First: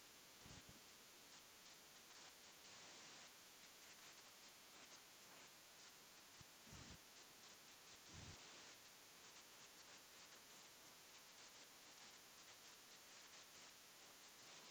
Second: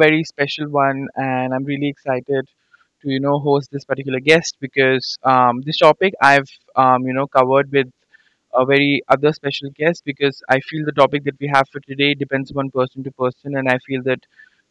very special one, and I'm really excited to host this particular guest because this topic I've covered with a very other special guest because I feel the topic that we have for today depends upon person to person, and I feel that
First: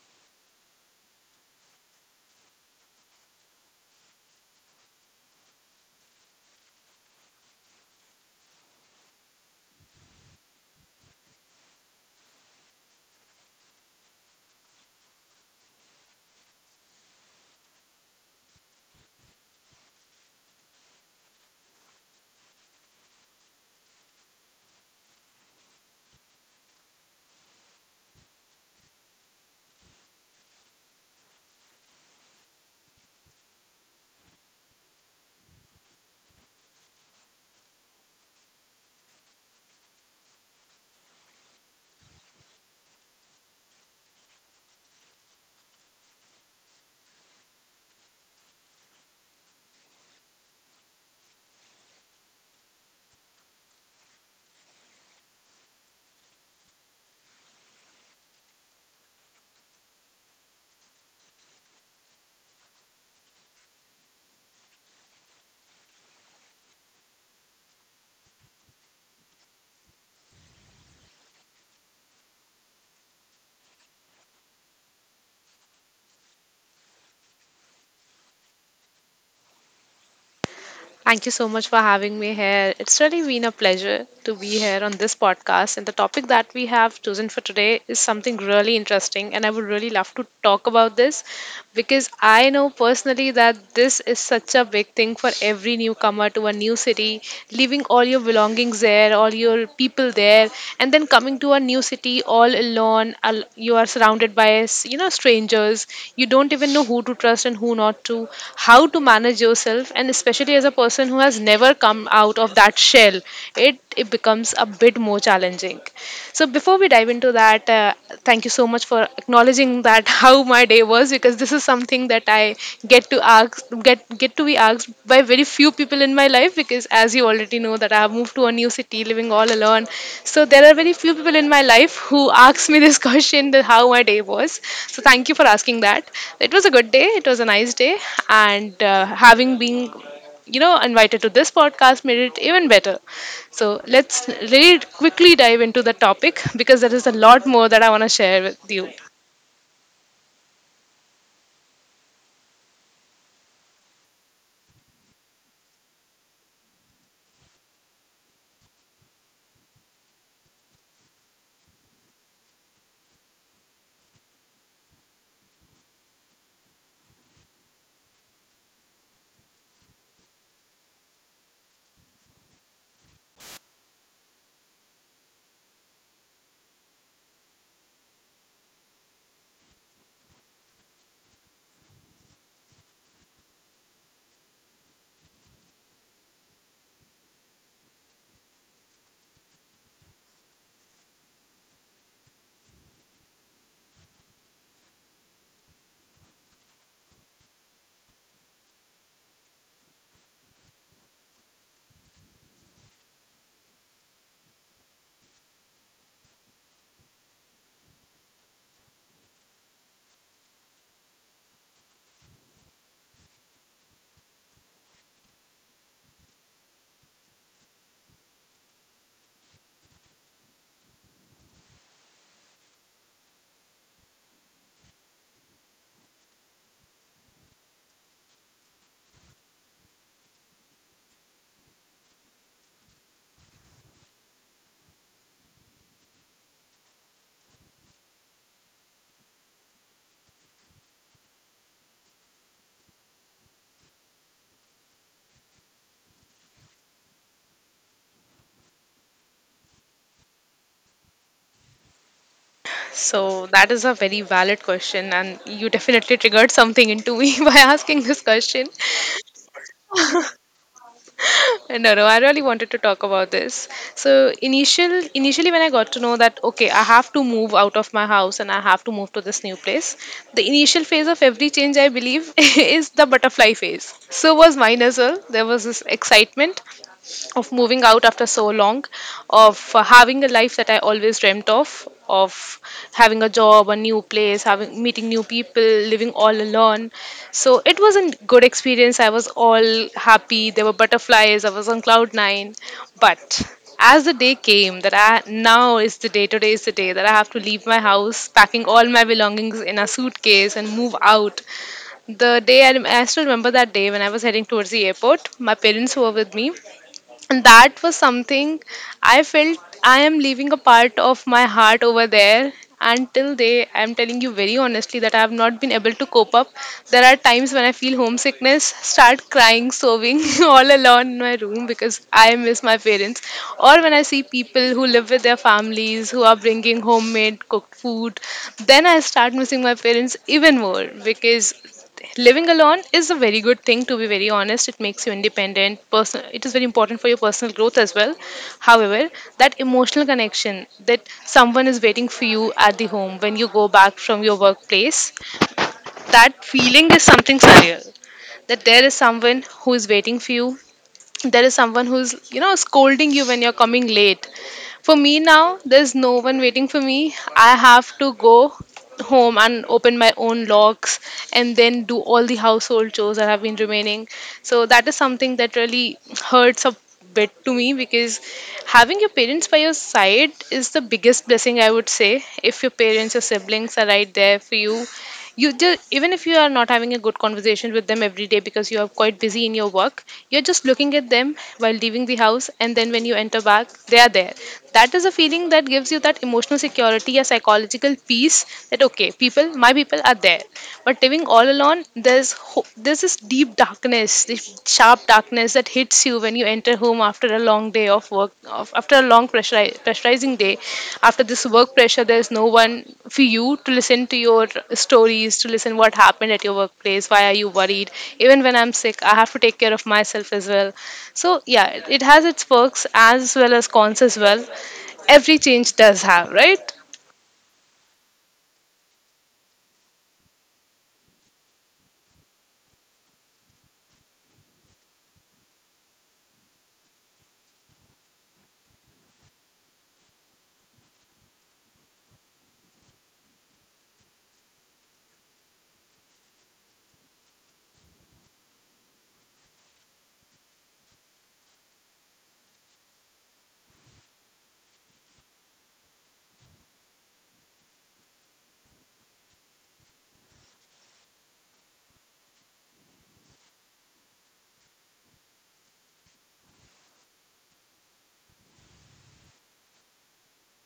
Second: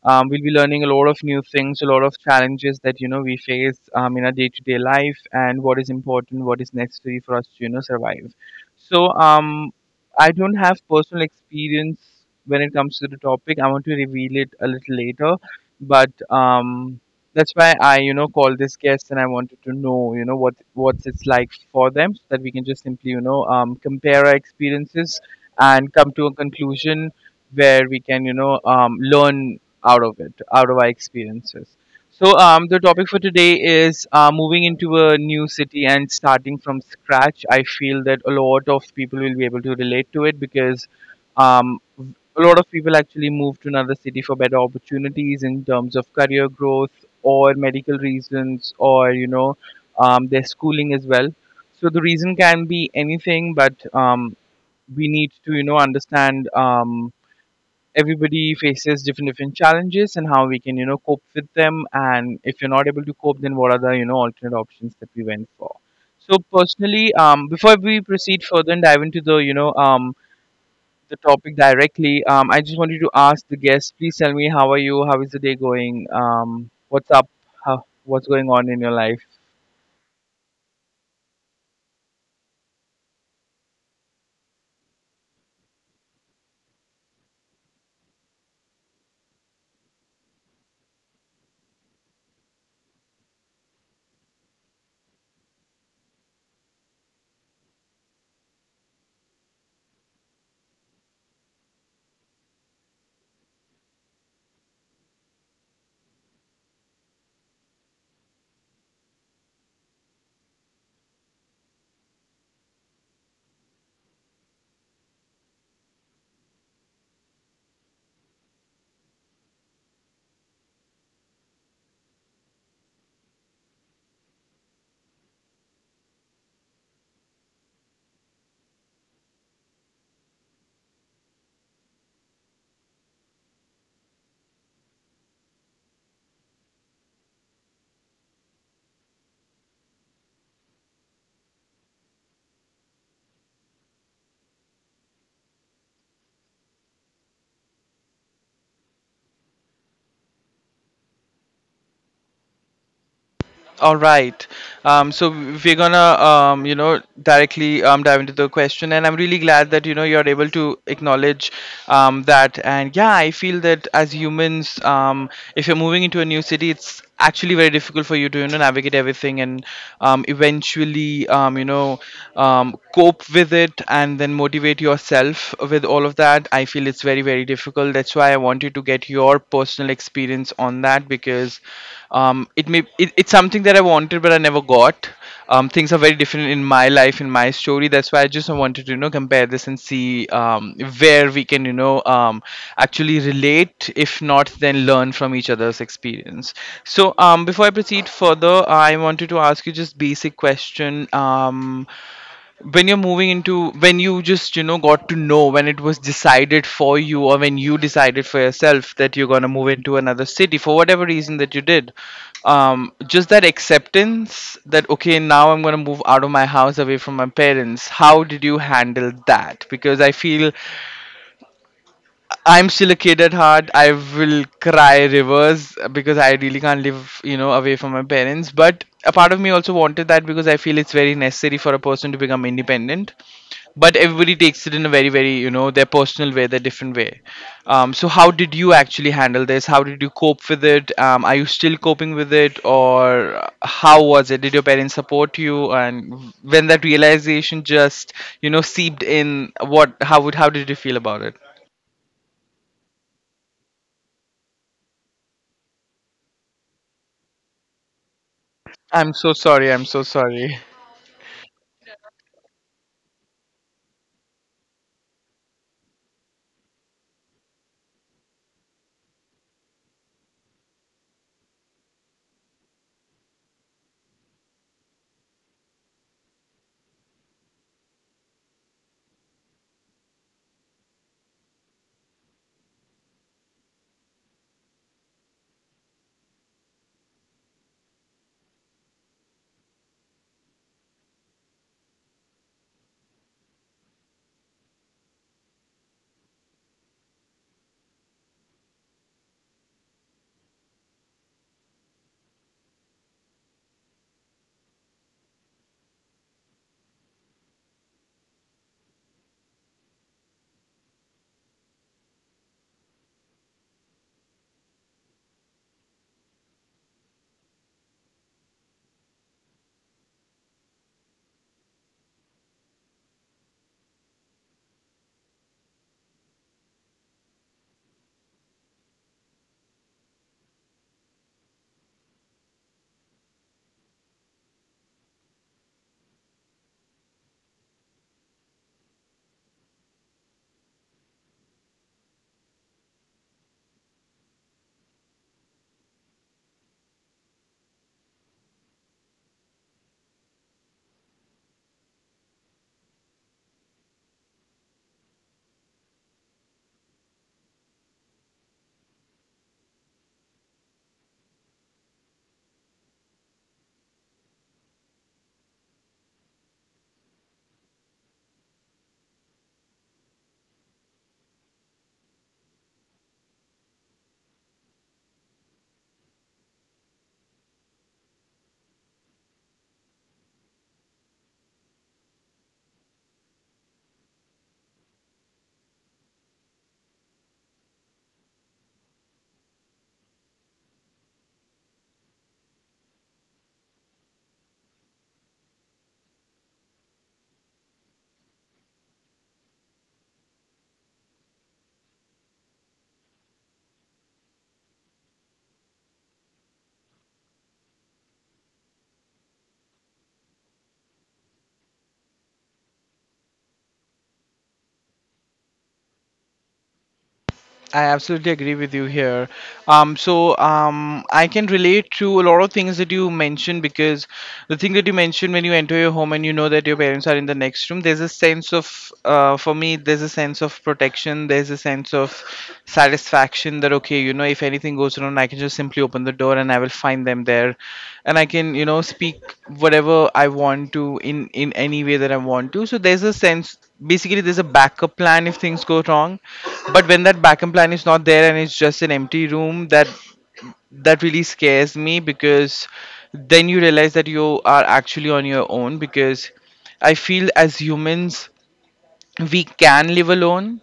we'll be learning a lot of new things, a lot of challenges that we face in our day-to-day life, and what is important, what is necessary for us to survive. So um, I don't have personal experience when it comes to the topic. I want to reveal it a little later, but that's why I, called this guest and I wanted to know, what what's it's like for them so that we can just simply, compare our experiences and come to a conclusion where we can, learn out of it, out of our experiences. The topic for today is moving into a new city and starting from scratch. I feel that a lot of people will be able to relate to it because um, a lot of people actually move to another city for better opportunities in terms of career growth or medical reasons or their schooling as well, so the reason can be anything, but we need to understand everybody faces different different challenges and how we can cope with them, and if you're not able to cope, then what are the alternate options that we went for. So personally, before we proceed further and dive into the the topic directly, I just wanted to ask the guests, please tell me, how are you? How is the day going? What's up? How, what's going on in your life? Thank you so much for having me here. It's really been a pleasure to be here on this podcast. And the topic that we have chosen for today is something really interesting. And I would really love to talk about this because I know personally that this is such a big thing for every newcomer to a new city, leaving all your belongings there, all your people there, and then coming to a new city all alone, you are surrounded by strangers. You don't even know who to trust and who not to, how to manage yourself, and especially as a person who has never come out of that shell, it becomes a bit more challenging. So before we dive into that, thank you so much for acknowledging that how my day was, because this is something that I get to be asked by very few people in my life, because as you already know, that I have moved to a new city living all alone. So there are very few people in my life who ask me this question, that how my day was. So thank you for asking that. It was a good day. It was a nice day, and having been invited to this podcast made it even better. So let's really quickly dive into the topic, because there is a lot more that I want to share with you. All right. So we're gonna, directly dive into the question, and I'm really glad that you're able to acknowledge that. And yeah, I feel that as humans, if you're moving into a new city, it's actually very difficult for you to navigate everything and eventually cope with it and then motivate yourself with all of that. I feel it's very difficult. That's why I wanted to get your personal experience on that because it's something that I wanted but I never got. Things are very different in my life, in my story. That's why I just wanted to compare this and see where we can actually relate. If not, then learn from each other's experience. Before I proceed further, I wanted to ask you just basic question. When you just got to know, when it was decided for you, or when you decided for yourself that you're going to move into another city for whatever reason that you did, just that acceptance that, okay, now I'm going to move out of my house, away from my parents, how did you handle that? Because I feel I'm still a kid at heart. I will cry rivers because I really can't live, away from my parents, but a part of me also wanted that, because I feel it's very necessary for a person to become independent. But everybody takes it in a very very their personal way, their different way. So how did you actually handle this? How did you cope with it? Are you still coping with it, or how was it? Did your parents support you? And when that realization just seeped in, what how would how did you feel about it? So that is a very valid question, and you definitely triggered something into me by asking this question. I'm so sorry, I'm so sorry. No, no, I really wanted to talk about this. So initially, when I got to know that okay, I have to move out of my house and I have to move to this new place, the initial phase of every change, I believe is the butterfly phase. So was mine as well. There was this excitement of moving out after so long, of having a life that I always dreamt of having a job, a new place, having meeting new people, living all alone. So it was a good experience. I was all happy. There were butterflies. I was on cloud nine. But as the day came that I, now is the day, today is the day that I have to leave my house, packing all my belongings in a suitcase and move out. The day I still remember, that day when I was heading towards the airport, my parents were with me, and that was something. I felt I am leaving a part of my heart over there. And till day, I'm telling you very honestly that I have not been able to cope up. There are times when I feel homesickness, start crying, sobbing all alone in my room because I miss my parents. Or when I see people who live with their families, who are bringing homemade cooked food, then I start missing my parents even more, because living alone is a very good thing. To be very honest, it makes you independent person. It is very important for your personal growth as well. However, that emotional connection, that someone is waiting for you at the home when you go back from your workplace, that feeling is something surreal. That there is someone who is waiting for you, there is someone who's scolding you when you're coming late. For me now, there's no one waiting for me. I have to go home and open my own locks, and then do all the household chores that have been remaining. So that is something that really hurts a bit to me, because having your parents by your side is the biggest blessing, I would say. If your parents, your siblings are right there for you, you just, even if you are not having a good conversation with them every day because you are quite busy in your work, you're just looking at them while leaving the house, and then when you enter back, they are there. That is a feeling that gives you that emotional security, a psychological peace, that okay, people, my people are there. But living all alone, there's there's this deep darkness, this sharp, sharp darkness that hits you when you enter home after a long day of work, after a long pressurizing day. After this work pressure, there's no one for you to listen to your stories, to listen what happened at your workplace, why are you worried. Even when I'm sick, I have to take care of myself as well. So, yeah, it has its perks as well as cons as well. Every change does have, right? I absolutely agree with you here. I can relate to a lot of things that you mentioned, because the thing that you mentioned, when you enter your home and you know that your parents are in the next room, there's a sense of, for me, there's a sense of protection. There's a sense of satisfaction that, okay, you know, if anything goes wrong, I can just simply open the door and I will find them there. And I can, you know, speak whatever I want to in any way that I want to. So there's a sense, basically there's a backup plan if things go wrong. But when that backup plan is not there, and it's just an empty room, that really scares me, because then you realize that you are actually on your own. Because I feel as humans, we can live alone,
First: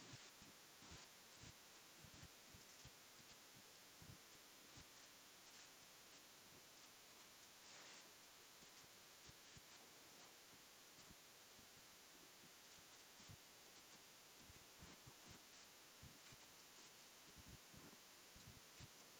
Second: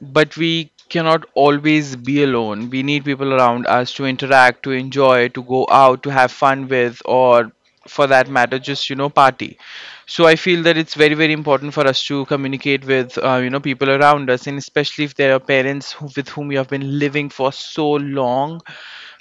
but we cannot always be alone. We need people around us to interact, to enjoy, to go out, to have fun with, or for that matter, just party. So I feel that it's very, very important for us to communicate with people around us, and especially if there are parents who, with whom you have been living for so long.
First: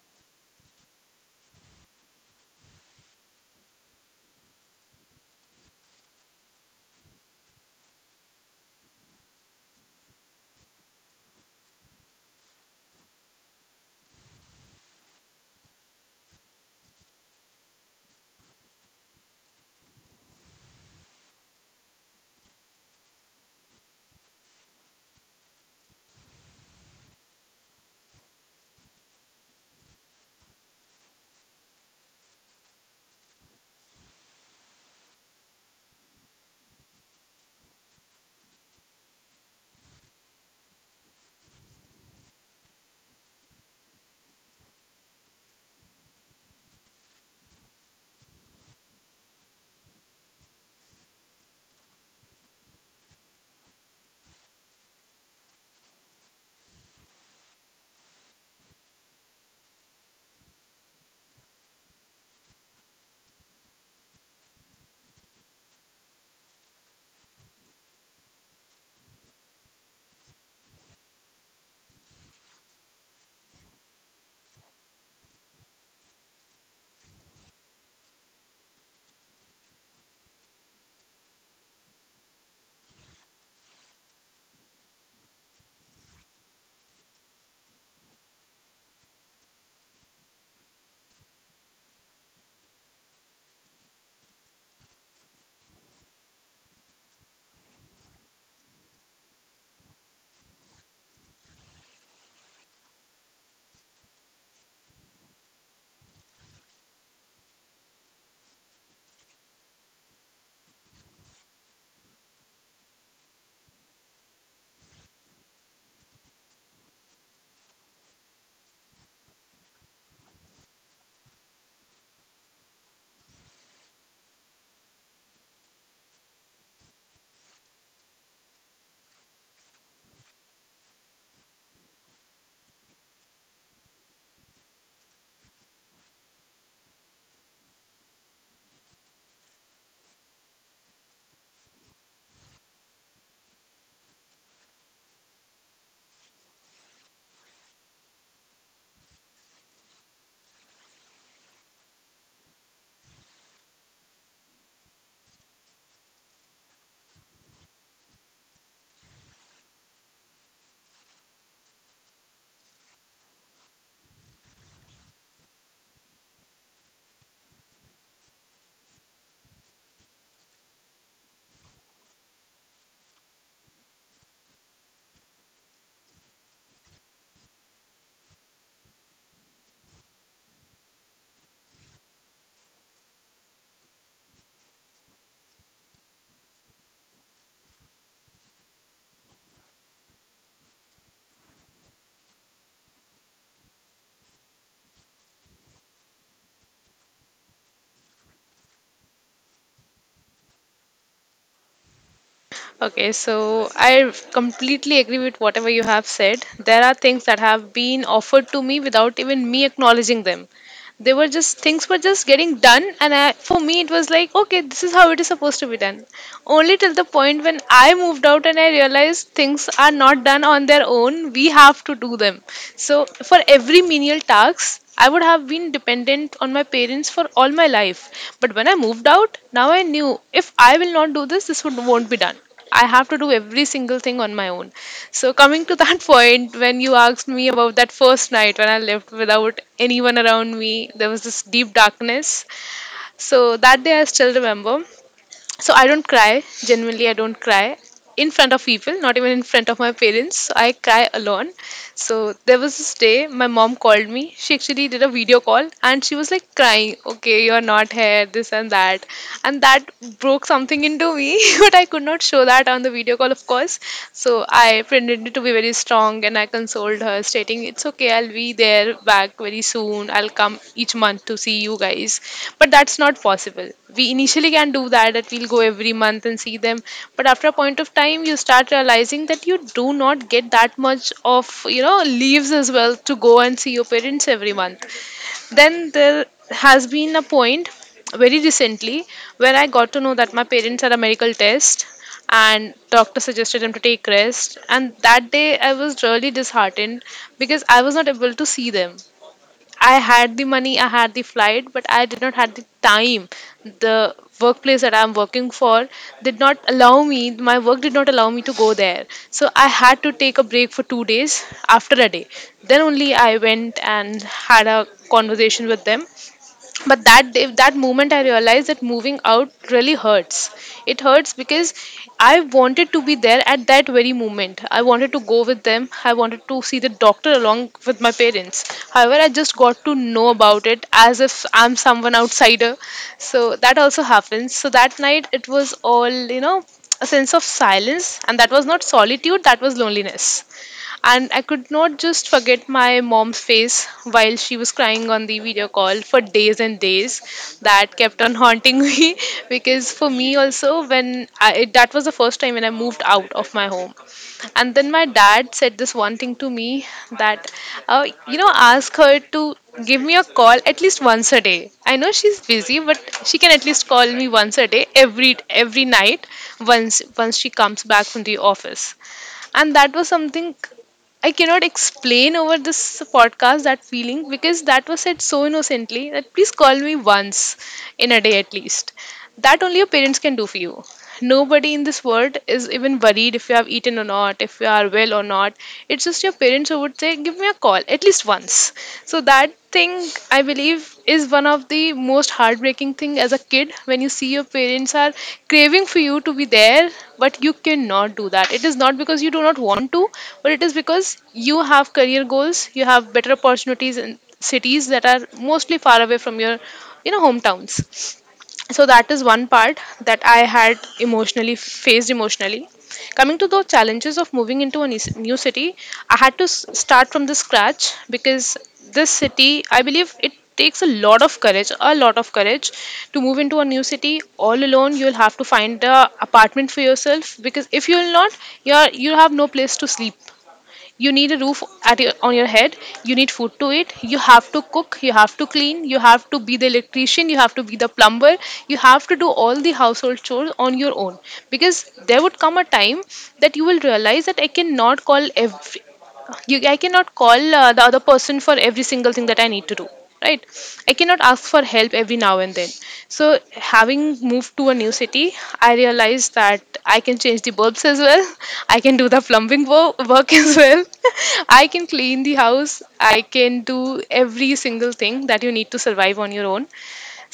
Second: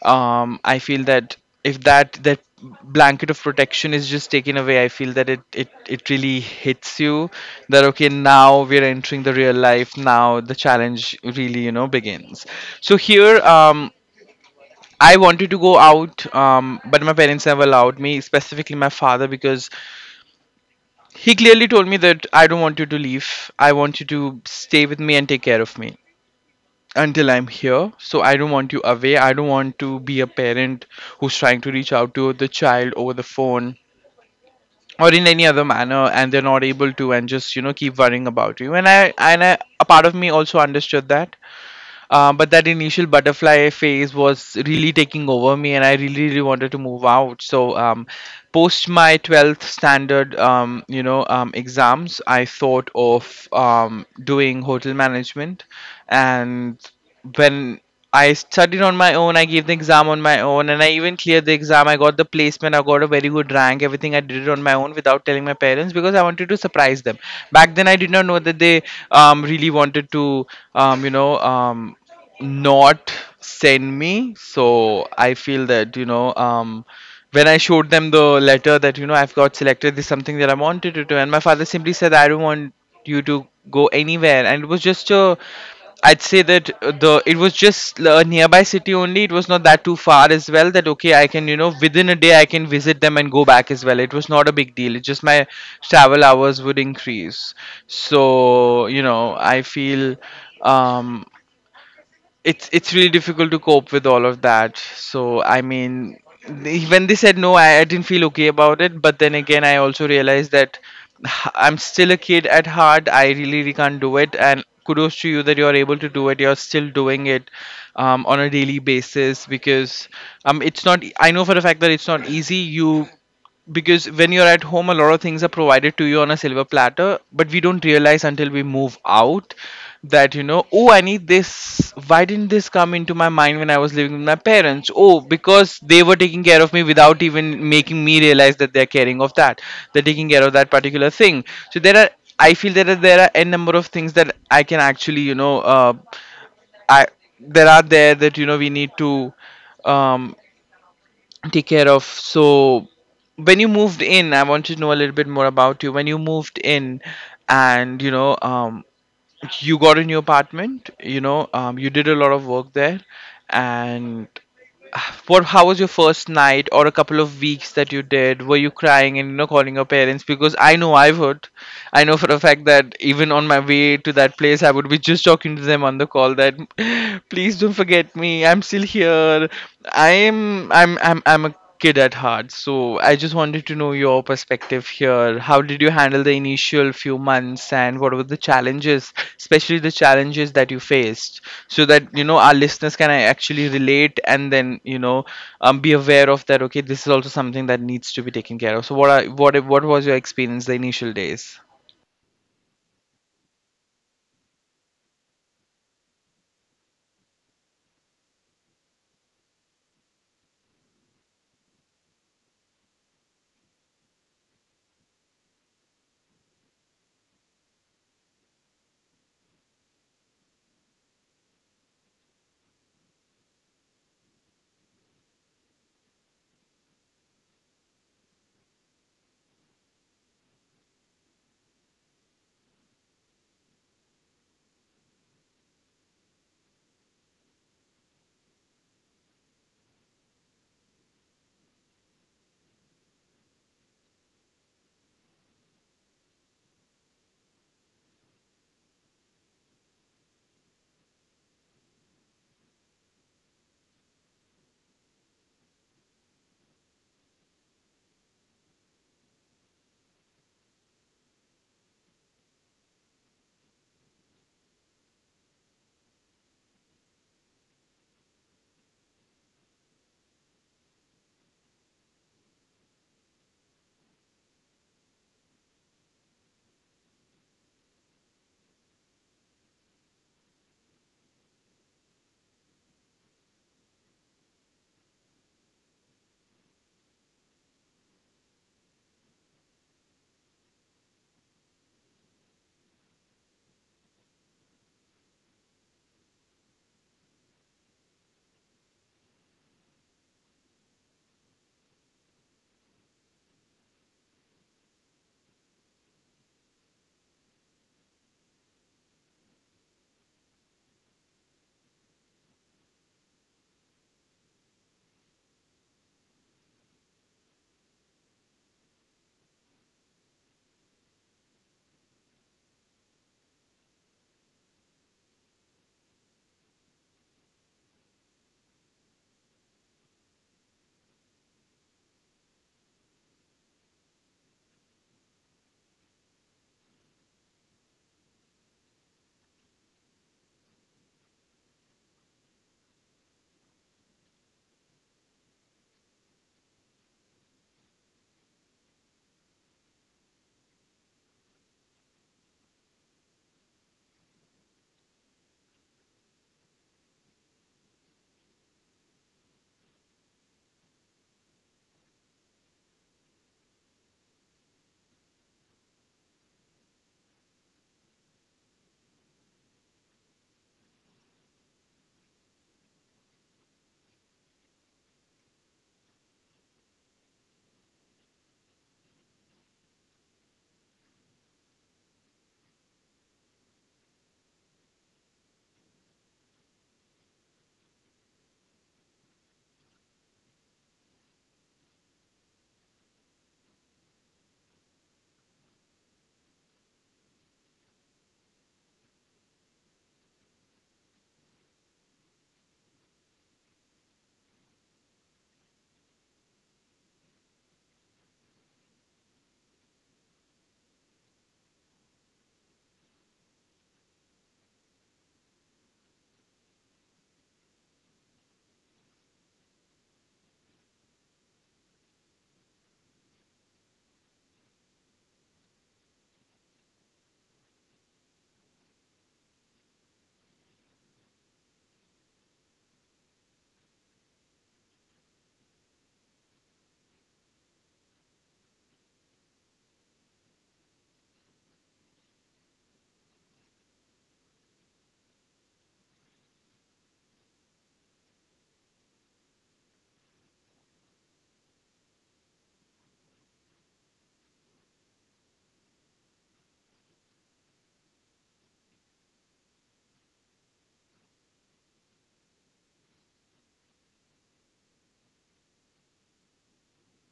I feel that if that blanket of protection is just taken away, I feel that it really hits you that, okay, now we're entering the real life, now the challenge really begins. So here I wanted to go out, but my parents never allowed me, specifically my father, because he clearly told me that, I don't want you to leave. I want you to stay with me and take care of me until I'm here. So I don't want you away. I don't want to be a parent who's trying to reach out to the child over the phone or in any other manner and they're not able to, and just keep worrying about you. And I, a part of me also understood that, but that initial butterfly phase was really taking over me, and I really, really wanted to move out. Post my 12th standard, exams, I thought of doing hotel management. And when I studied on my own, I gave the exam on my own, and I even cleared the exam. I got the placement, I got a very good rank. Everything I did it on my own without telling my parents because I wanted to surprise them. Back then, I did not know that they really wanted to um, you know, um, not send me. So I feel that, when I showed them the letter that, you know, I've got selected, this is something that I wanted to do, and my father simply said, I don't want you to go anywhere. And it was just a, I'd say that the it was just a nearby city only, it was not that too far as well, that, okay, I can, you know, within a day I can visit them and go back as well. It was not a big deal. It's just my travel hours would increase. So, you know I feel um it's really difficult to cope with all of that. So I mean, when they said no, I didn't feel okay about it, but then again, I also realized that I'm still a kid at heart, I really, really can't do it. And kudos to you that you're able to do it, you're still doing it, on a daily basis, because it's not e, I know for a fact that it's not easy, you, because when you're at home, a lot of things are provided to you on a silver platter, but we don't realize until we move out that, you know, oh, I need this, why didn't this come into my mind when I was living with my parents? Oh, because they were taking care of me without even making me realize that they're caring of that, they're taking care of that particular thing. So there are I feel that there are n number of things that I can actually, you know, I there are there that, you know, we need to um, take care of. So when you moved in, I want to know a little bit more about you. When you moved in, and, you got a new apartment. You did a lot of work there, and what how was your first night or a couple of weeks that you did? Were you crying and you know calling your parents? Because I know I would. I know for a fact that even on my way to that place I would be just talking to them on the call that please don't forget me, I'm still here. I'm a kid at heart, so I just wanted to know your perspective here. How did you handle the initial few months and what were the challenges, especially the challenges that you faced, so that you know our listeners can actually relate and then be aware of that. Okay, this is also something that needs to be taken care of. So what are what was your experience the initial days? Okay, so I completely agree with whatever you have said. There are things that have been offered to me without even me acknowledging them. They were just things were just getting done, and for me, it was like, okay, this is how it is supposed to be done. Only till the point when I moved out and I realized things are not done on their own, we have to do them. So, for every menial task, I would have been dependent on my parents for all my life. But when I moved out, now I knew if I will not do this, this won't be done. I have to do every single thing on my own. So, coming to that point, when you asked me about that first night when I left without anyone around me, there was this deep darkness. So, that day I still remember. So I don't cry, genuinely I don't cry in front of people, not even in front of my parents. I cry alone. So there was this day, my mom called me. She actually did a video call, and she was like crying, okay, you're not here, this and that. And that broke something into me but I could not show that on the video call, of course. So I printed pretended to be very strong, and I consoled her, stating, "It's okay, I'll be there back very soon. I'll come each month to see you guys." But that's not possible. We initially can do that, that we'll go every month and see them. But after a point of time, you start realizing that you do not get that much of, leaves as well, to go and see your parents every month. Then there has been a point very recently where I got to know that my parents had a medical test, and doctor suggested them to take rest, and that day I was really disheartened because I was not able to see them. I had the money, I had the flight, but I did not had the time. The workplace that I'm working for did not allow me, my work did not allow me to go there. So I had to take a break for 2 days after a day. Then only I went and had a conversation with them. But that day, that moment I realized that moving out really hurts. It hurts because I wanted to be there at that very moment. I wanted to go with them. I wanted to see the doctor along with my parents. However, I just got to know about it as if I'm someone outsider. So that also happens. So that night it was all, a sense of silence, and that was not solitude, that was loneliness. And I could not just forget my mom's face while she was crying on the video call for days and days. That kept on haunting me, because for me also, that was the first time when I moved out of my home. And then my dad said this one thing to me, that, ask her to give me a call at least once a day. I know she's busy, but she can at least call me once a day, every night, once she comes back from the office. And that was something I cannot explain over this podcast, that feeling, because that was said so innocently, that please call me once in a day at least. That only your parents can do for you. Nobody in this world is even worried if you have eaten or not, if you are well or not. It's just your parents who would say, "Give me a call at least once." So that thing I believe is one of the most heartbreaking thing as a kid when you see your parents are craving for you to be there, but you cannot do that. It is not because you do not want to, but it is because you have career goals, you have better opportunities in cities that are mostly far away from your, hometowns. So that is one part that I had emotionally faced. Emotionally coming to the challenges of moving into a new city, I had to start from the scratch, because this city, I believe, it takes a lot of courage, a lot of courage to move into a new city all alone. You'll have to find a apartment for yourself, because if you'll not, you have no place to sleep. You need a roof at on your head. You need food to eat. You have to cook, you have to clean, you have to be the electrician, you have to be the plumber, you have to do all the household chores on your own. Because there would come a time that you will realize that I cannot call I cannot call the other person for every single thing that I need to do, right? I cannot ask for help every now and then. So, having moved to a new city, I realized that I can change the bulbs as well. I can do the plumbing work as well. I can clean the house. I can do every single thing that you need to survive on your own.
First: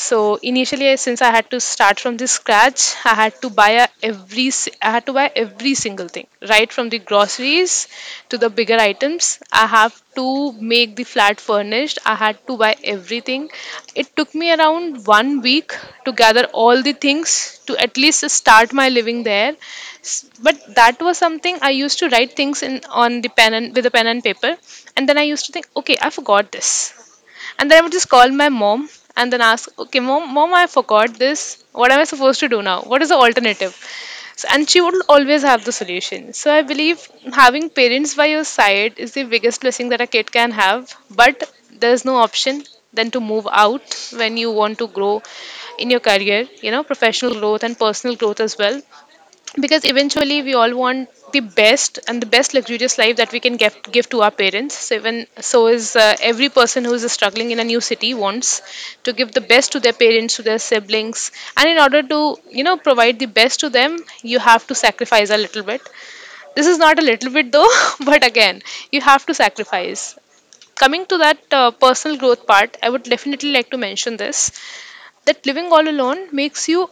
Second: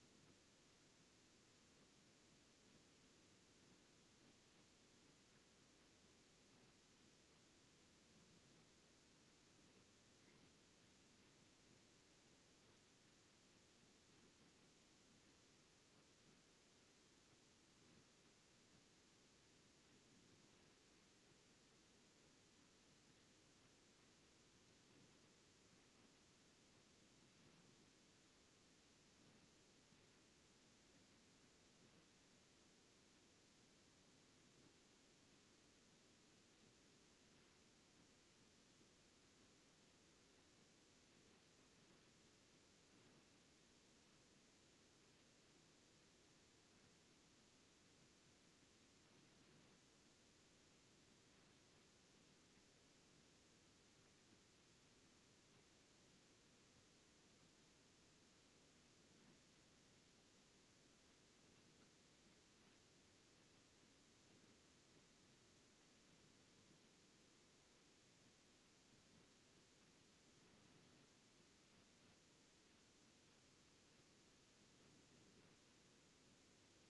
So initially, since I had to start from the scratch, I had to buy I had to buy every single thing, right from the groceries to the bigger items. I have to make the flat furnished. I had to buy everything. It took me around 1 week to gather all the things to at least start my living there. But that was something. I used to write things in on the pen and with a pen and paper, and then I used to think, okay, I forgot this, and then I would just call my mom and then ask, okay, mom, I forgot this. What am I supposed to do now? What is the alternative? So, and she would always have the solution. So I believe having parents by your side is the biggest blessing that a kid can have. But there's no option than to move out when you want to grow in your career, you know, professional growth and personal growth as well, because eventually we all want the best and the best luxurious life that we can give to our parents. So even so is, every person who is struggling in a new city wants to give the best to their parents, to their siblings, and in order to, you know, provide the best to them, you have to sacrifice a little bit. This is not a little bit though, but again, you have to sacrifice. Coming to that personal growth part, I would definitely like to mention this, that living all alone makes you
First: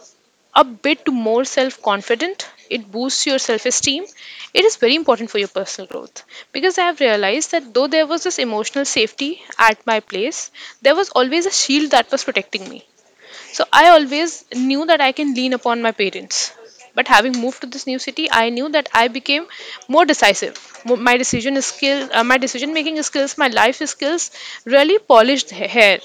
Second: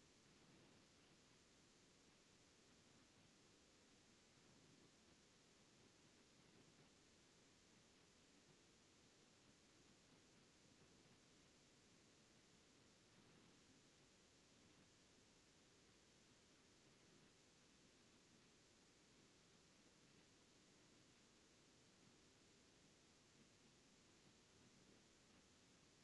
a bit more self confident. It boosts your self esteem. It is very important for your personal growth, because I have realized that though there was this emotional safety at my place, there was always a shield that was protecting me. So I always knew that I can lean upon my parents. But having moved to this new city, I knew that I became more decisive. My my decision making skills, my life skills really polished hair.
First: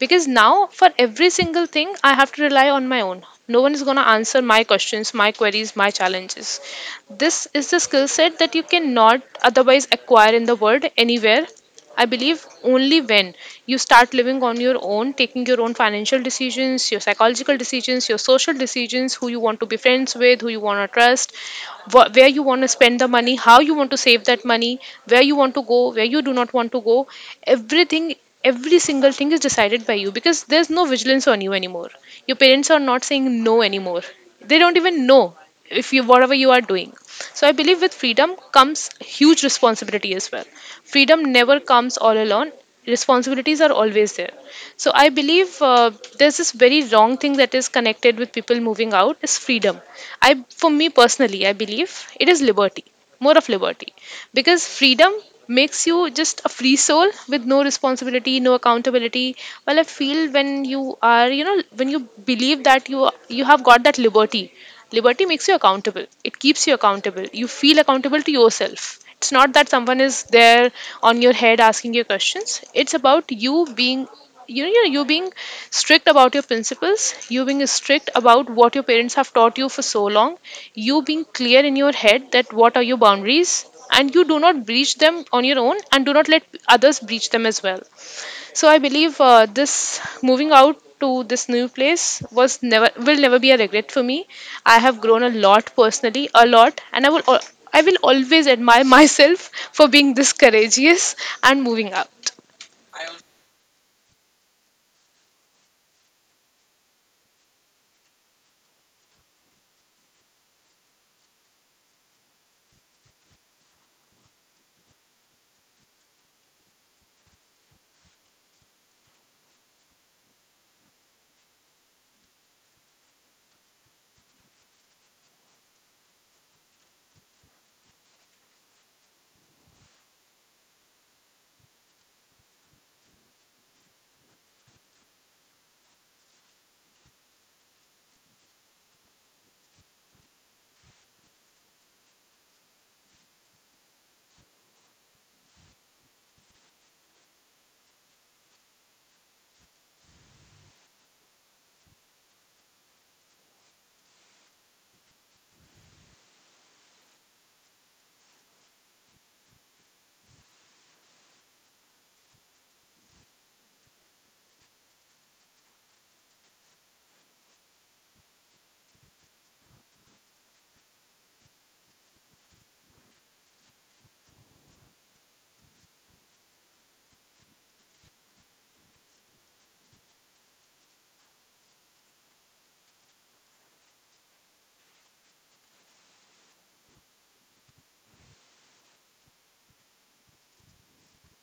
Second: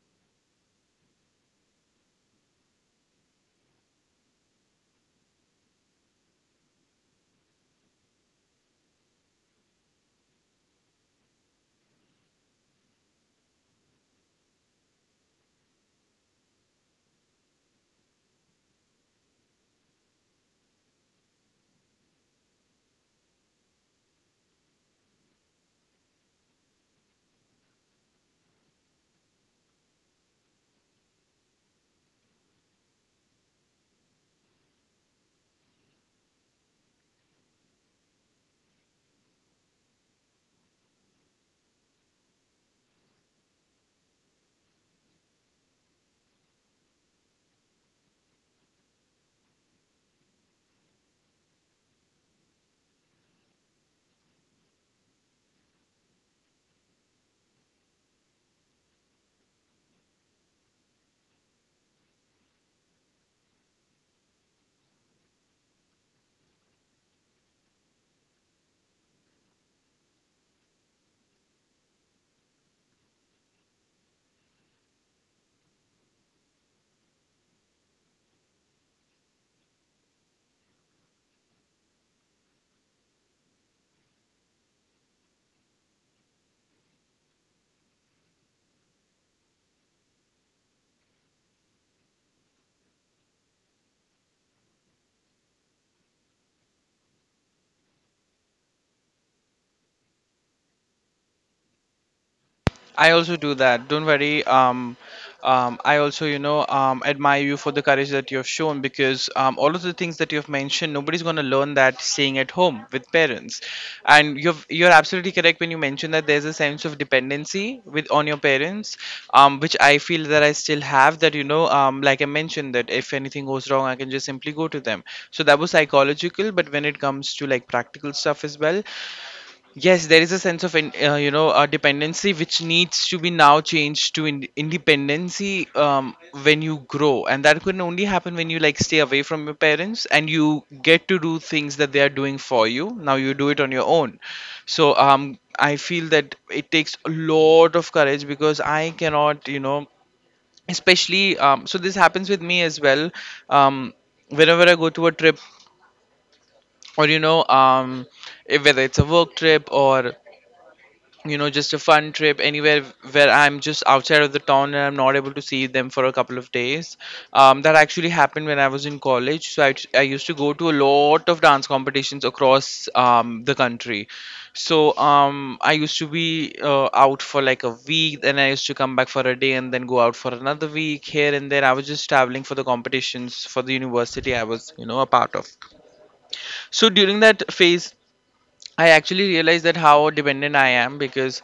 Because now, for every single thing, I have to rely on my own. No one is going to answer my questions, my queries, my challenges. This is the skill set that you cannot otherwise acquire in the world anywhere. I believe only when you start living on your own, taking your own financial decisions, your psychological decisions, your social decisions, who you want to be friends with, who you want to trust, where you want to spend the money, how you want to save that money, where you want to go, where you do not want to go, everything, every single thing is decided by you, because there's no vigilance on you anymore. Your parents are not saying no anymore. They don't even know if you, whatever you are doing. So I believe with freedom comes huge responsibility as well. Freedom never comes all alone, responsibilities are always there. So I believe, there's this very wrong thing that is connected with people moving out is freedom. I, for me personally, I believe it is liberty, more of liberty. Because freedom makes you just a free soul with no responsibility, no accountability. Well, I feel when you are, you know, when you believe that you have got that liberty, liberty makes you accountable, it keeps you accountable, you feel accountable to yourself. It's not that someone is there on your head asking you questions. It's about you being, you know, you being strict about your principles, you being strict about what your parents have taught you for so long, you being clear in your head that what are your boundaries, and you do not breach them on your own and do not let others breach them as well. So I believe, this moving out to this new place was never will never be a regret for me. I have grown a lot personally, a lot, and I will always admire myself for being this courageous and moving out. I also do that. Don't worry. I also, you know, admire you for the courage that you have shown, because all of the things that you have mentioned, nobody's going to learn that staying at home with parents. And you've, you're absolutely correct when you mention that there's a sense of dependency with on your parents, which I feel that I still have. That like I mentioned, that if anything goes wrong, I can just simply go to them. So that was psychological. But when it comes to like practical stuff as well, yes, there is a sense of you know dependency which needs to be now changed to independency when you grow, and that can only happen when you like stay away from your parents and you get to do things that they are doing for you. Now you do it on your own. So I feel that it takes a lot of courage, because I cannot you know, especially so this happens with me as well. Um, Whenever I go to a trip or whether it's a work trip or you know just a fun trip anywhere where I'm just outside of the town and I'm not able to see them for a couple of days. That actually happened when I was in college, so I used to go to a lot of dance competitions across the country. So I used to be out for like a week, then I used to come back for a day and then go out for another week. Here and there I was just traveling for the competitions for the university I was you know a part of. So during that phase I actually realized that how dependent I am, because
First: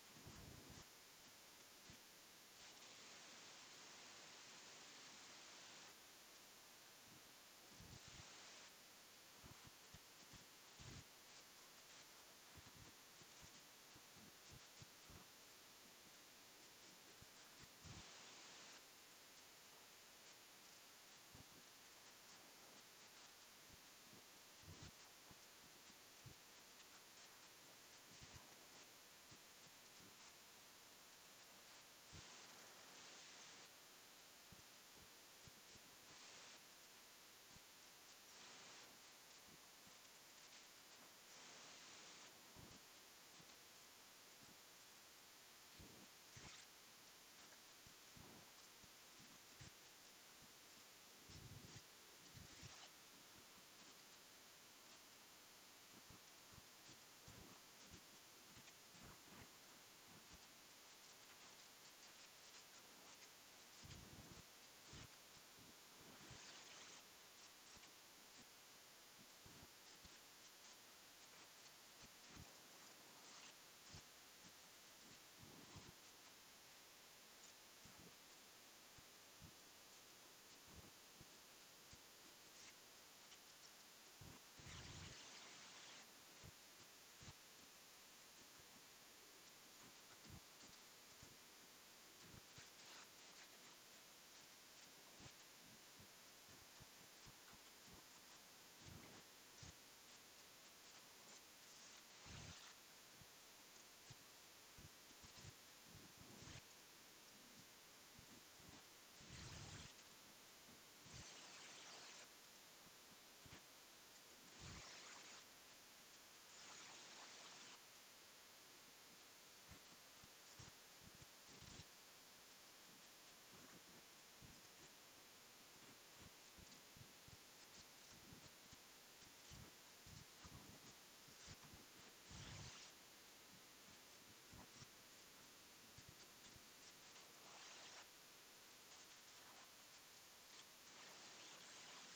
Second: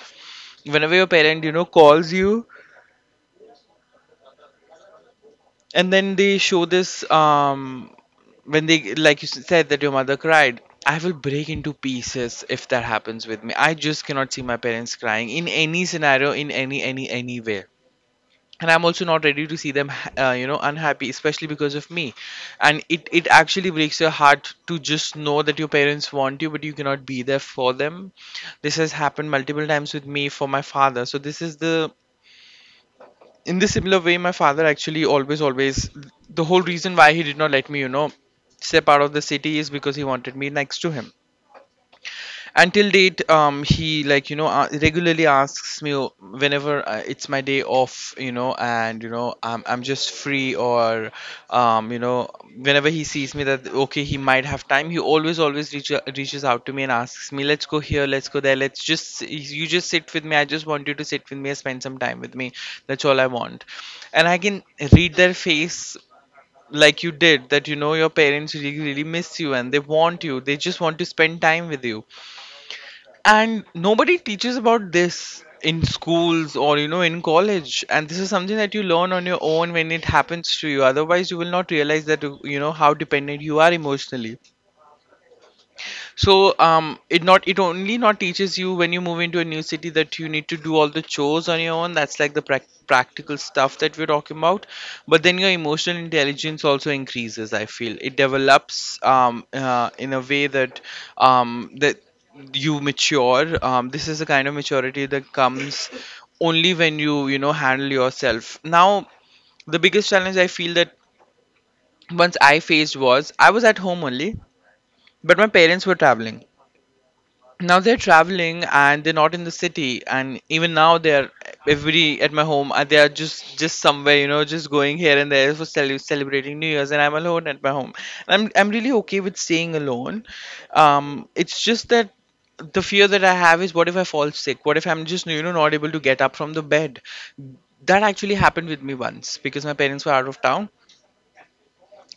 whenever your parent, you know, calls you and then they show this, when they, like you said, that your mother cried, I will break into pieces if that happens with me. I just cannot see my parents crying in any scenario, in any way. And I'm also not ready to see them you know unhappy, especially because of me. And it actually breaks your heart to just know that your parents want you but you cannot be there for them. This has happened multiple times with me for my father. So this is the, in this similar way, my father actually always always, the whole reason why he did not let me you know step out of the city is because he wanted me next to him. Until date, he, like you know, regularly asks me whenever it's my day off, you know, and you know I'm just free or um you know whenever he sees me that okay he might have time, he always always reaches out to me and asks me, let's go here, let's go there, let's just you just sit with me, I just want you to sit with me and spend some time with me. That's all I want. And I can read their face, like you did, that you know your parents really really miss you and they want you, they just want to spend time with you. And nobody teaches about this in schools or you know in college, and this is something that you learn on your own when it happens to you. Otherwise you will not realize that you know how dependent you are emotionally. So it not, it only not teaches you when you move into a new city that you need to do all the chores on your own. That's like the practical stuff that we're talking about. But then your emotional intelligence also increases. I feel it develops in a way that um, that you mature. This is the kind of maturity that comes only when you know handle yourself. Now the biggest challenge I feel that once I faced was I was at home only, but my parents were traveling. Now they're traveling and they're not in the city, and even now they're every at my home and they are just somewhere you know just going here and there for celebrating new year's, and I'm alone at my home. And I'm really okay with staying alone. It's just that the fear that I have is, what if I fall sick? What if I'm just you know not able to get up from the bed? That actually happened with me once because my parents were out of town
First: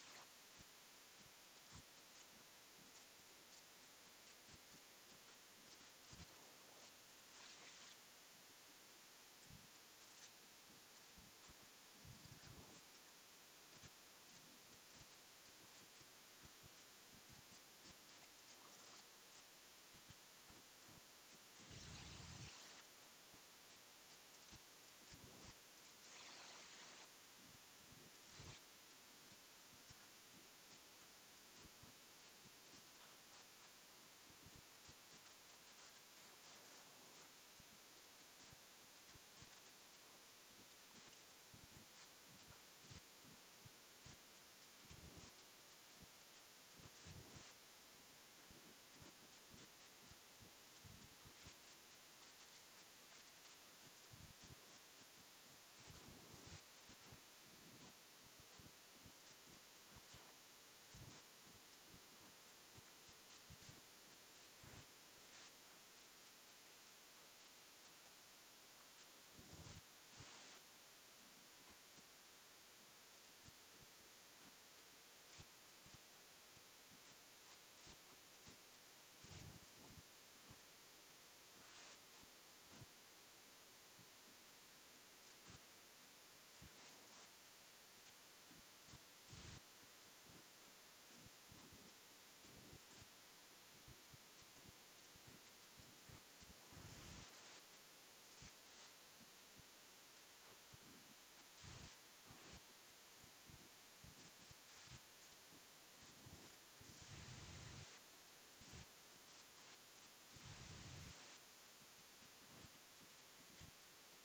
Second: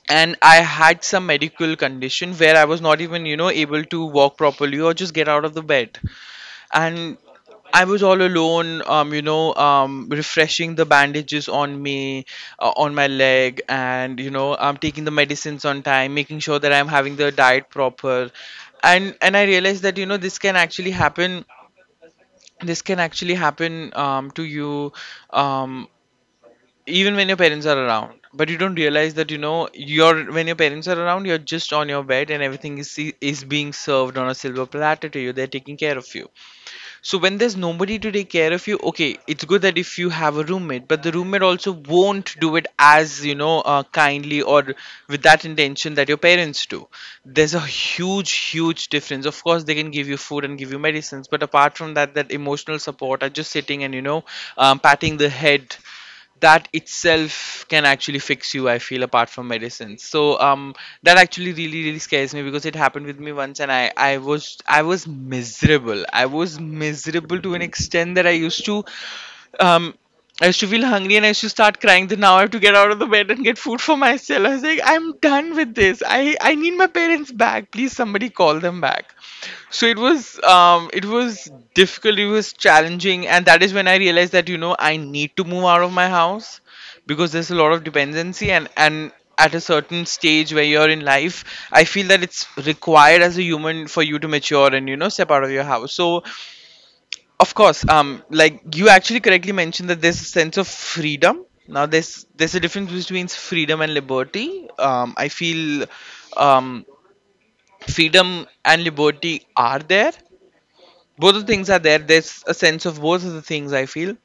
and I had some medical condition where I was not even you know able to walk properly or just get out of the bed. And I was all alone, refreshing the bandages on me, on my leg, and you know, I'm taking the medicines on time, making sure that I'm having the diet proper, and I realized that you know this can actually happen. This can actually happen to you, um, even when your parents are around. But you don't realize that you know you're, when your parents are around, you're just on your bed and everything is being served on a silver platter to you. They're taking care of you. So when there's nobody to take care of you, okay, it's good that if you have a roommate, but the roommate also won't do it as you know kindly or with that intention that your parents do. There's a huge, huge difference. Of course, they can give you food and give you medicines, but apart from that, that emotional support, are just sitting and you know patting the head, that itself can actually fix you, I feel, apart from medicine. So that actually really really scares me, because it happened with me once and I was, I was miserable, I was miserable to an extent that I used to um I used to feel hungry and I used to start crying that now I have to get out of the bed and get food for myself. I was like, I'm done with this. I need my parents back. Please somebody call them back. So it was difficult, it was challenging, and that is when I realized that you know I need to move out of my house, because there's a lot of dependency and at a certain stage where you're in life, I feel that it's required as a human for you to mature and you know step out of your house. So of course, like you actually correctly mentioned that there's a sense of freedom. Now there's a difference between freedom and liberty. I feel um freedom and liberty are there, both the things are there, there's a sense of both of the things I feel.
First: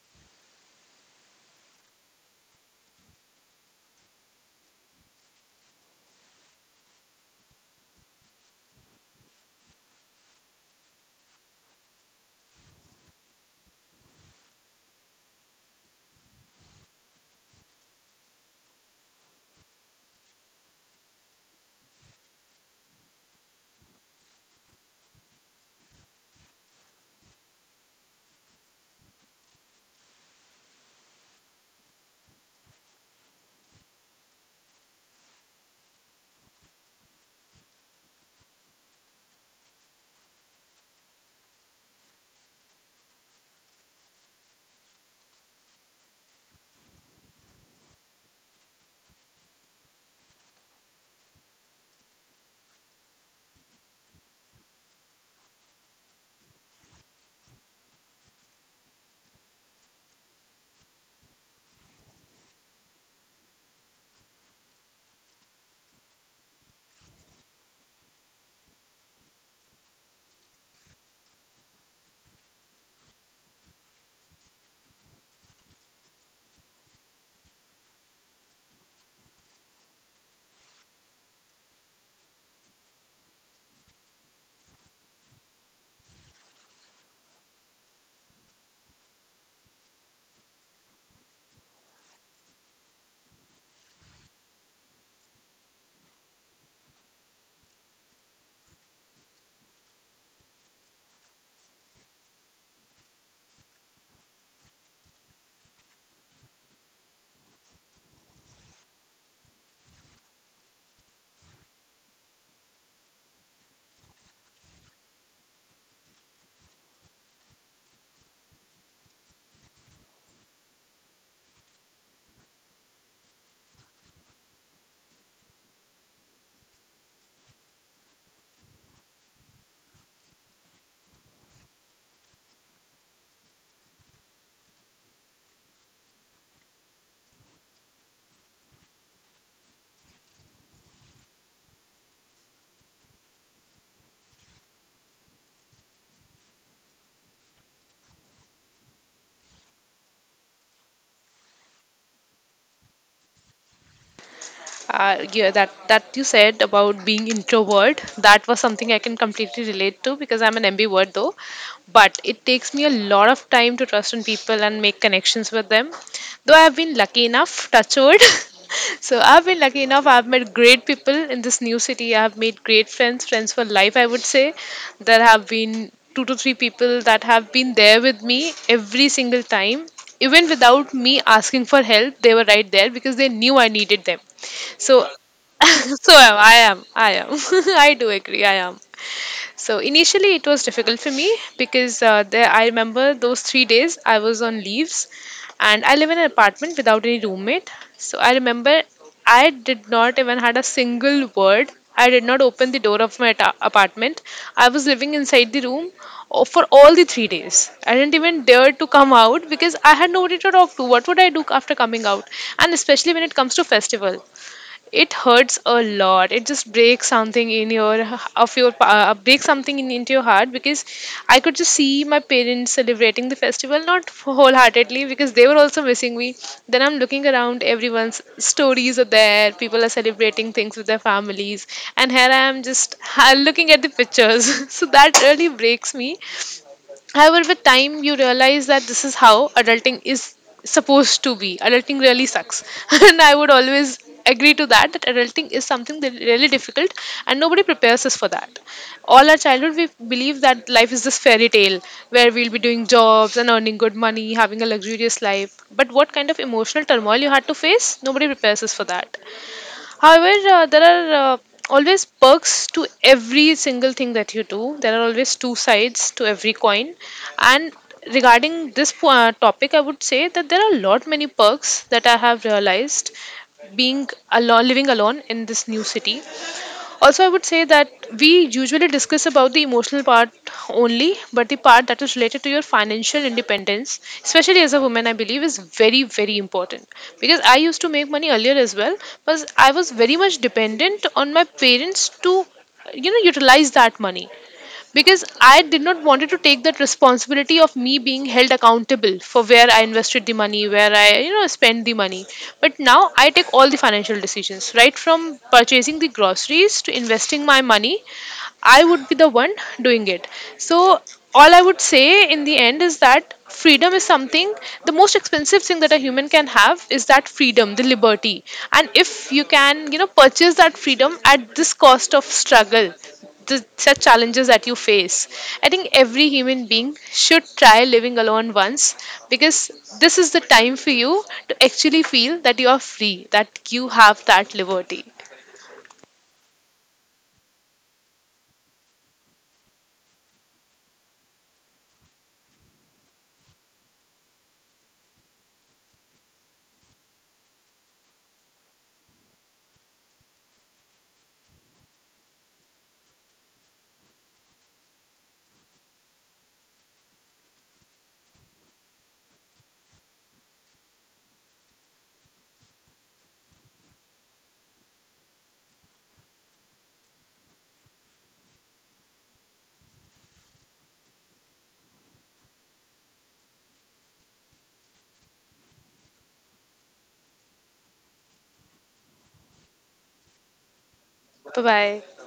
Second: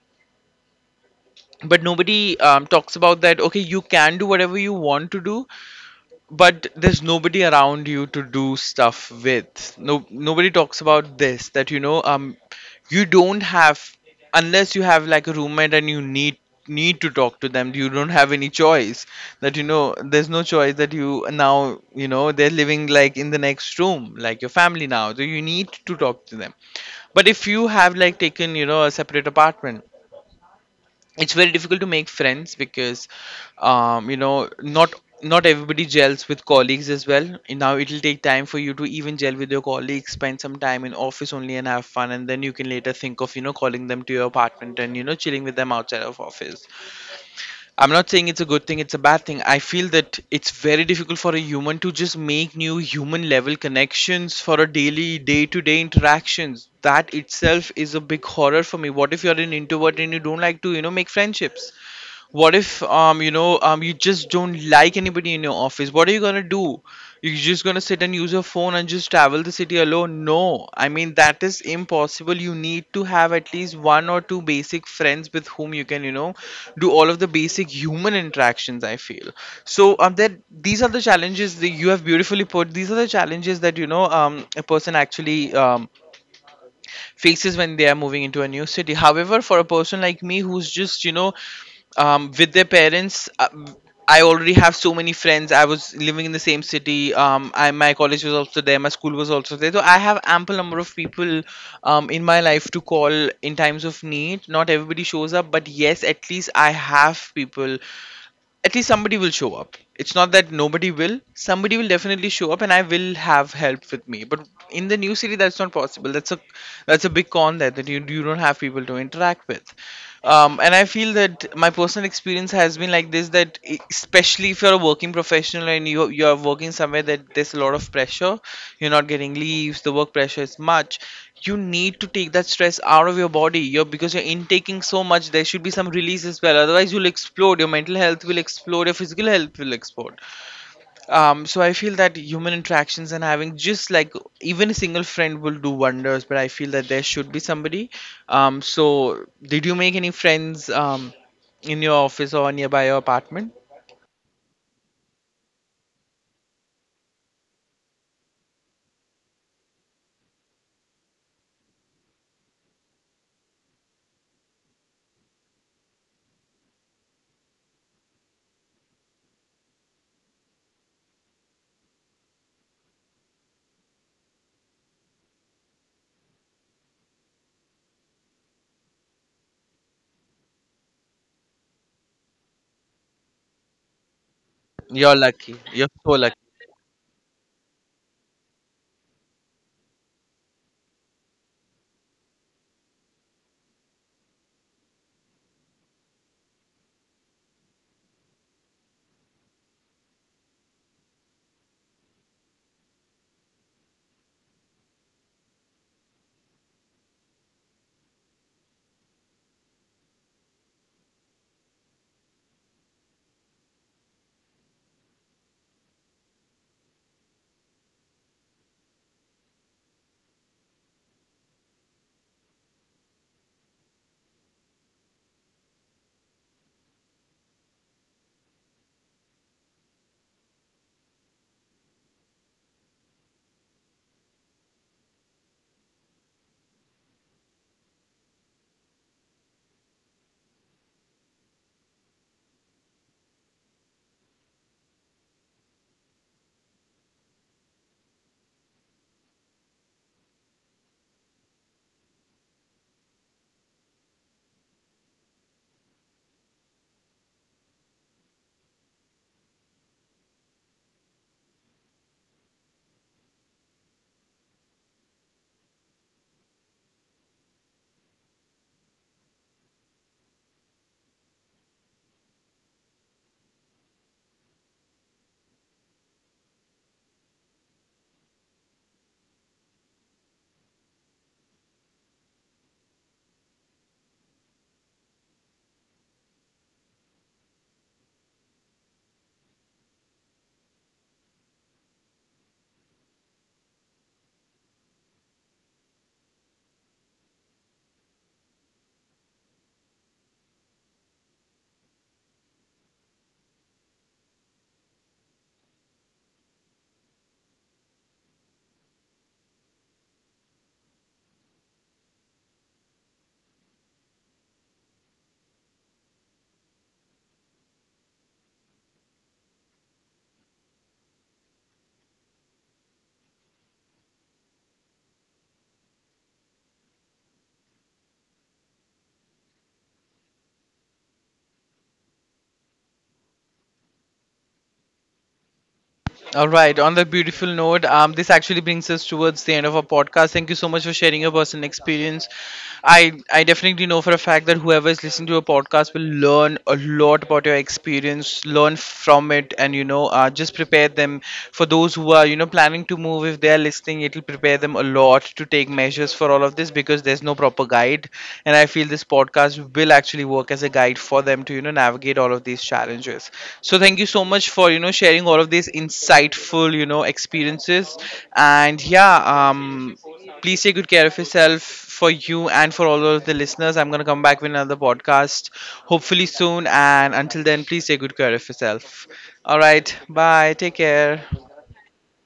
But nobody talks about that okay you can do whatever you want to do, but there's nobody around you to do stuff with. No, nobody talks about this that you know you don't have, unless you have like a roommate and you need to talk to them, you don't have any choice. That you know there's no choice, that you now you know they're living like in the next room like your family now, so you need to talk to them. But if you have like taken you know a separate apartment, it's very difficult to make friends because you know not, not everybody gels with colleagues as well. Now it'll take time for you to even gel with your colleagues, spend some time in office only and have fun, and then you can later think of you know calling them to your apartment and you know chilling with them outside of office. I'm not saying it's a good thing, it's a bad thing, I feel that it's very difficult for a human to just make new human level connections for a daily day to day interactions. That itself is a big horror for me. What if you're an introvert and you don't like to you know make friendships? What if you just don't like anybody in your office? What are you gonna do? You're just gonna sit and use your phone and just travel the city alone? No, I mean that is impossible. You need to have at least one or two basic friends with whom you can you know do all of the basic human interactions, I feel. So that, these are the challenges that you have beautifully put, these are the challenges that you know a person actually faces when they are moving into a new city. However, for a person like me who's just, you know, with their parents, I already have so many friends. I was living in the same city. My college was also there. My school was also there. So I have ample number of people in my life to call in times of need. Not everybody shows up, but yes, at least I have people. At least somebody will show up. It's not that nobody will, somebody will definitely show up and I will have help with me. But in the new city that's not possible. That's a, that's a big con there, that you don't have people to interact with. And I feel that my personal experience has been like this, especially especially if you're a working professional and you're working somewhere that there's a lot of pressure, you're not getting leaves, the work pressure is much. You need to take that stress out of your body. You're, because you're intaking so much, there should be some release as well, otherwise you'll explode, your mental health will explode, your physical health will explode. So I feel that human interactions and having just like even a single friend will do wonders, but I feel that there should be somebody. So did you make any friends in your office or nearby your apartment? Yeah, that that you said about being introvert, that was something I can completely relate to, because I'm an ambivert though. But it takes me a lot of time to trust in people and make connections with them. Though I have been lucky enough, touch wood. So I've been lucky enough. I've met great people in this new city. I've made great friends, friends for life. I would say there have been 2 to 3 people that have been there with me every single time, even without me asking for help. They were right there because they knew I needed them. So, You're lucky. You're so so am lucky. I, am I am I do agree, I am. So initially it was difficult for me, because there, I remember those 3 days I was on leaves, and I live in an apartment without any roommate. So I remember I did not even had a single word. I did not open the door of my apartment. I was living inside the room for all the 3 days. I didn't even dare to come out because I had nobody to talk to. What would I do after coming out? And especially when it comes to festival, it hurts a lot. It just breaks something in your of your breaks something into your heart, because I could just see my parents celebrating the festival not wholeheartedly, because they were also missing me. Then I'm looking around, everyone's stories are there, people are celebrating things with their families, and here I am just looking at the pictures. So that really breaks me. However, with time, you realize that this is how adulting is supposed to be. Adulting really sucks. And I would always agree to that, that adulting is something that really difficult, and nobody prepares us for that. All our childhood, we believe that life is this fairy tale where we'll be doing jobs and earning good money, having a luxurious life. But what kind of emotional turmoil you had to face, nobody prepares us for that. However, there are always perks to every single thing that you do. There are always two sides to every coin. And regarding this topic, I would say that there are a lot many perks that I have realized being alone, living alone in this new city. Also, I would say that we usually discuss about the emotional part only, but the part that is related to your financial independence, especially as a woman, I believe, is very very important. Because I used to make money earlier as well, but I was very much dependent on my parents to, you know, utilize that money, because I did not wanted to take that responsibility of me being held accountable for where I invested the money, where I, you know, spent the money. But now I take all the financial decisions, right from purchasing the groceries to investing my money. I would be the one doing it. So all I would say in the end is that freedom is something, the most expensive thing that a human can have is that freedom, the liberty. And if you can, you know, purchase that freedom at this cost of struggle, the such challenges that you face, I think every human being should try living alone once, because this is the time for you to actually feel that you are free, that you have that liberty. All right. On that beautiful note, this actually brings us towards the end of our podcast. Thank you so much for sharing your personal experience. I definitely know for a fact that whoever is listening to a podcast will learn a lot about your experience, learn from it, and you know, just prepare them, for those who are you know planning to move. If they are listening, it'll prepare them a lot to take measures for all of this because there's no proper guide, and I feel this podcast will actually work as a guide for them to, you know, navigate all of these challenges. So thank you so much for, you know, sharing all of these insightful, you know, experiences. And yeah, please take good care of yourself, for you and for all of the listeners. I'm going to come back with another podcast hopefully soon. And until then, please take good care of yourself. All right. Bye. Take care. Bye bye.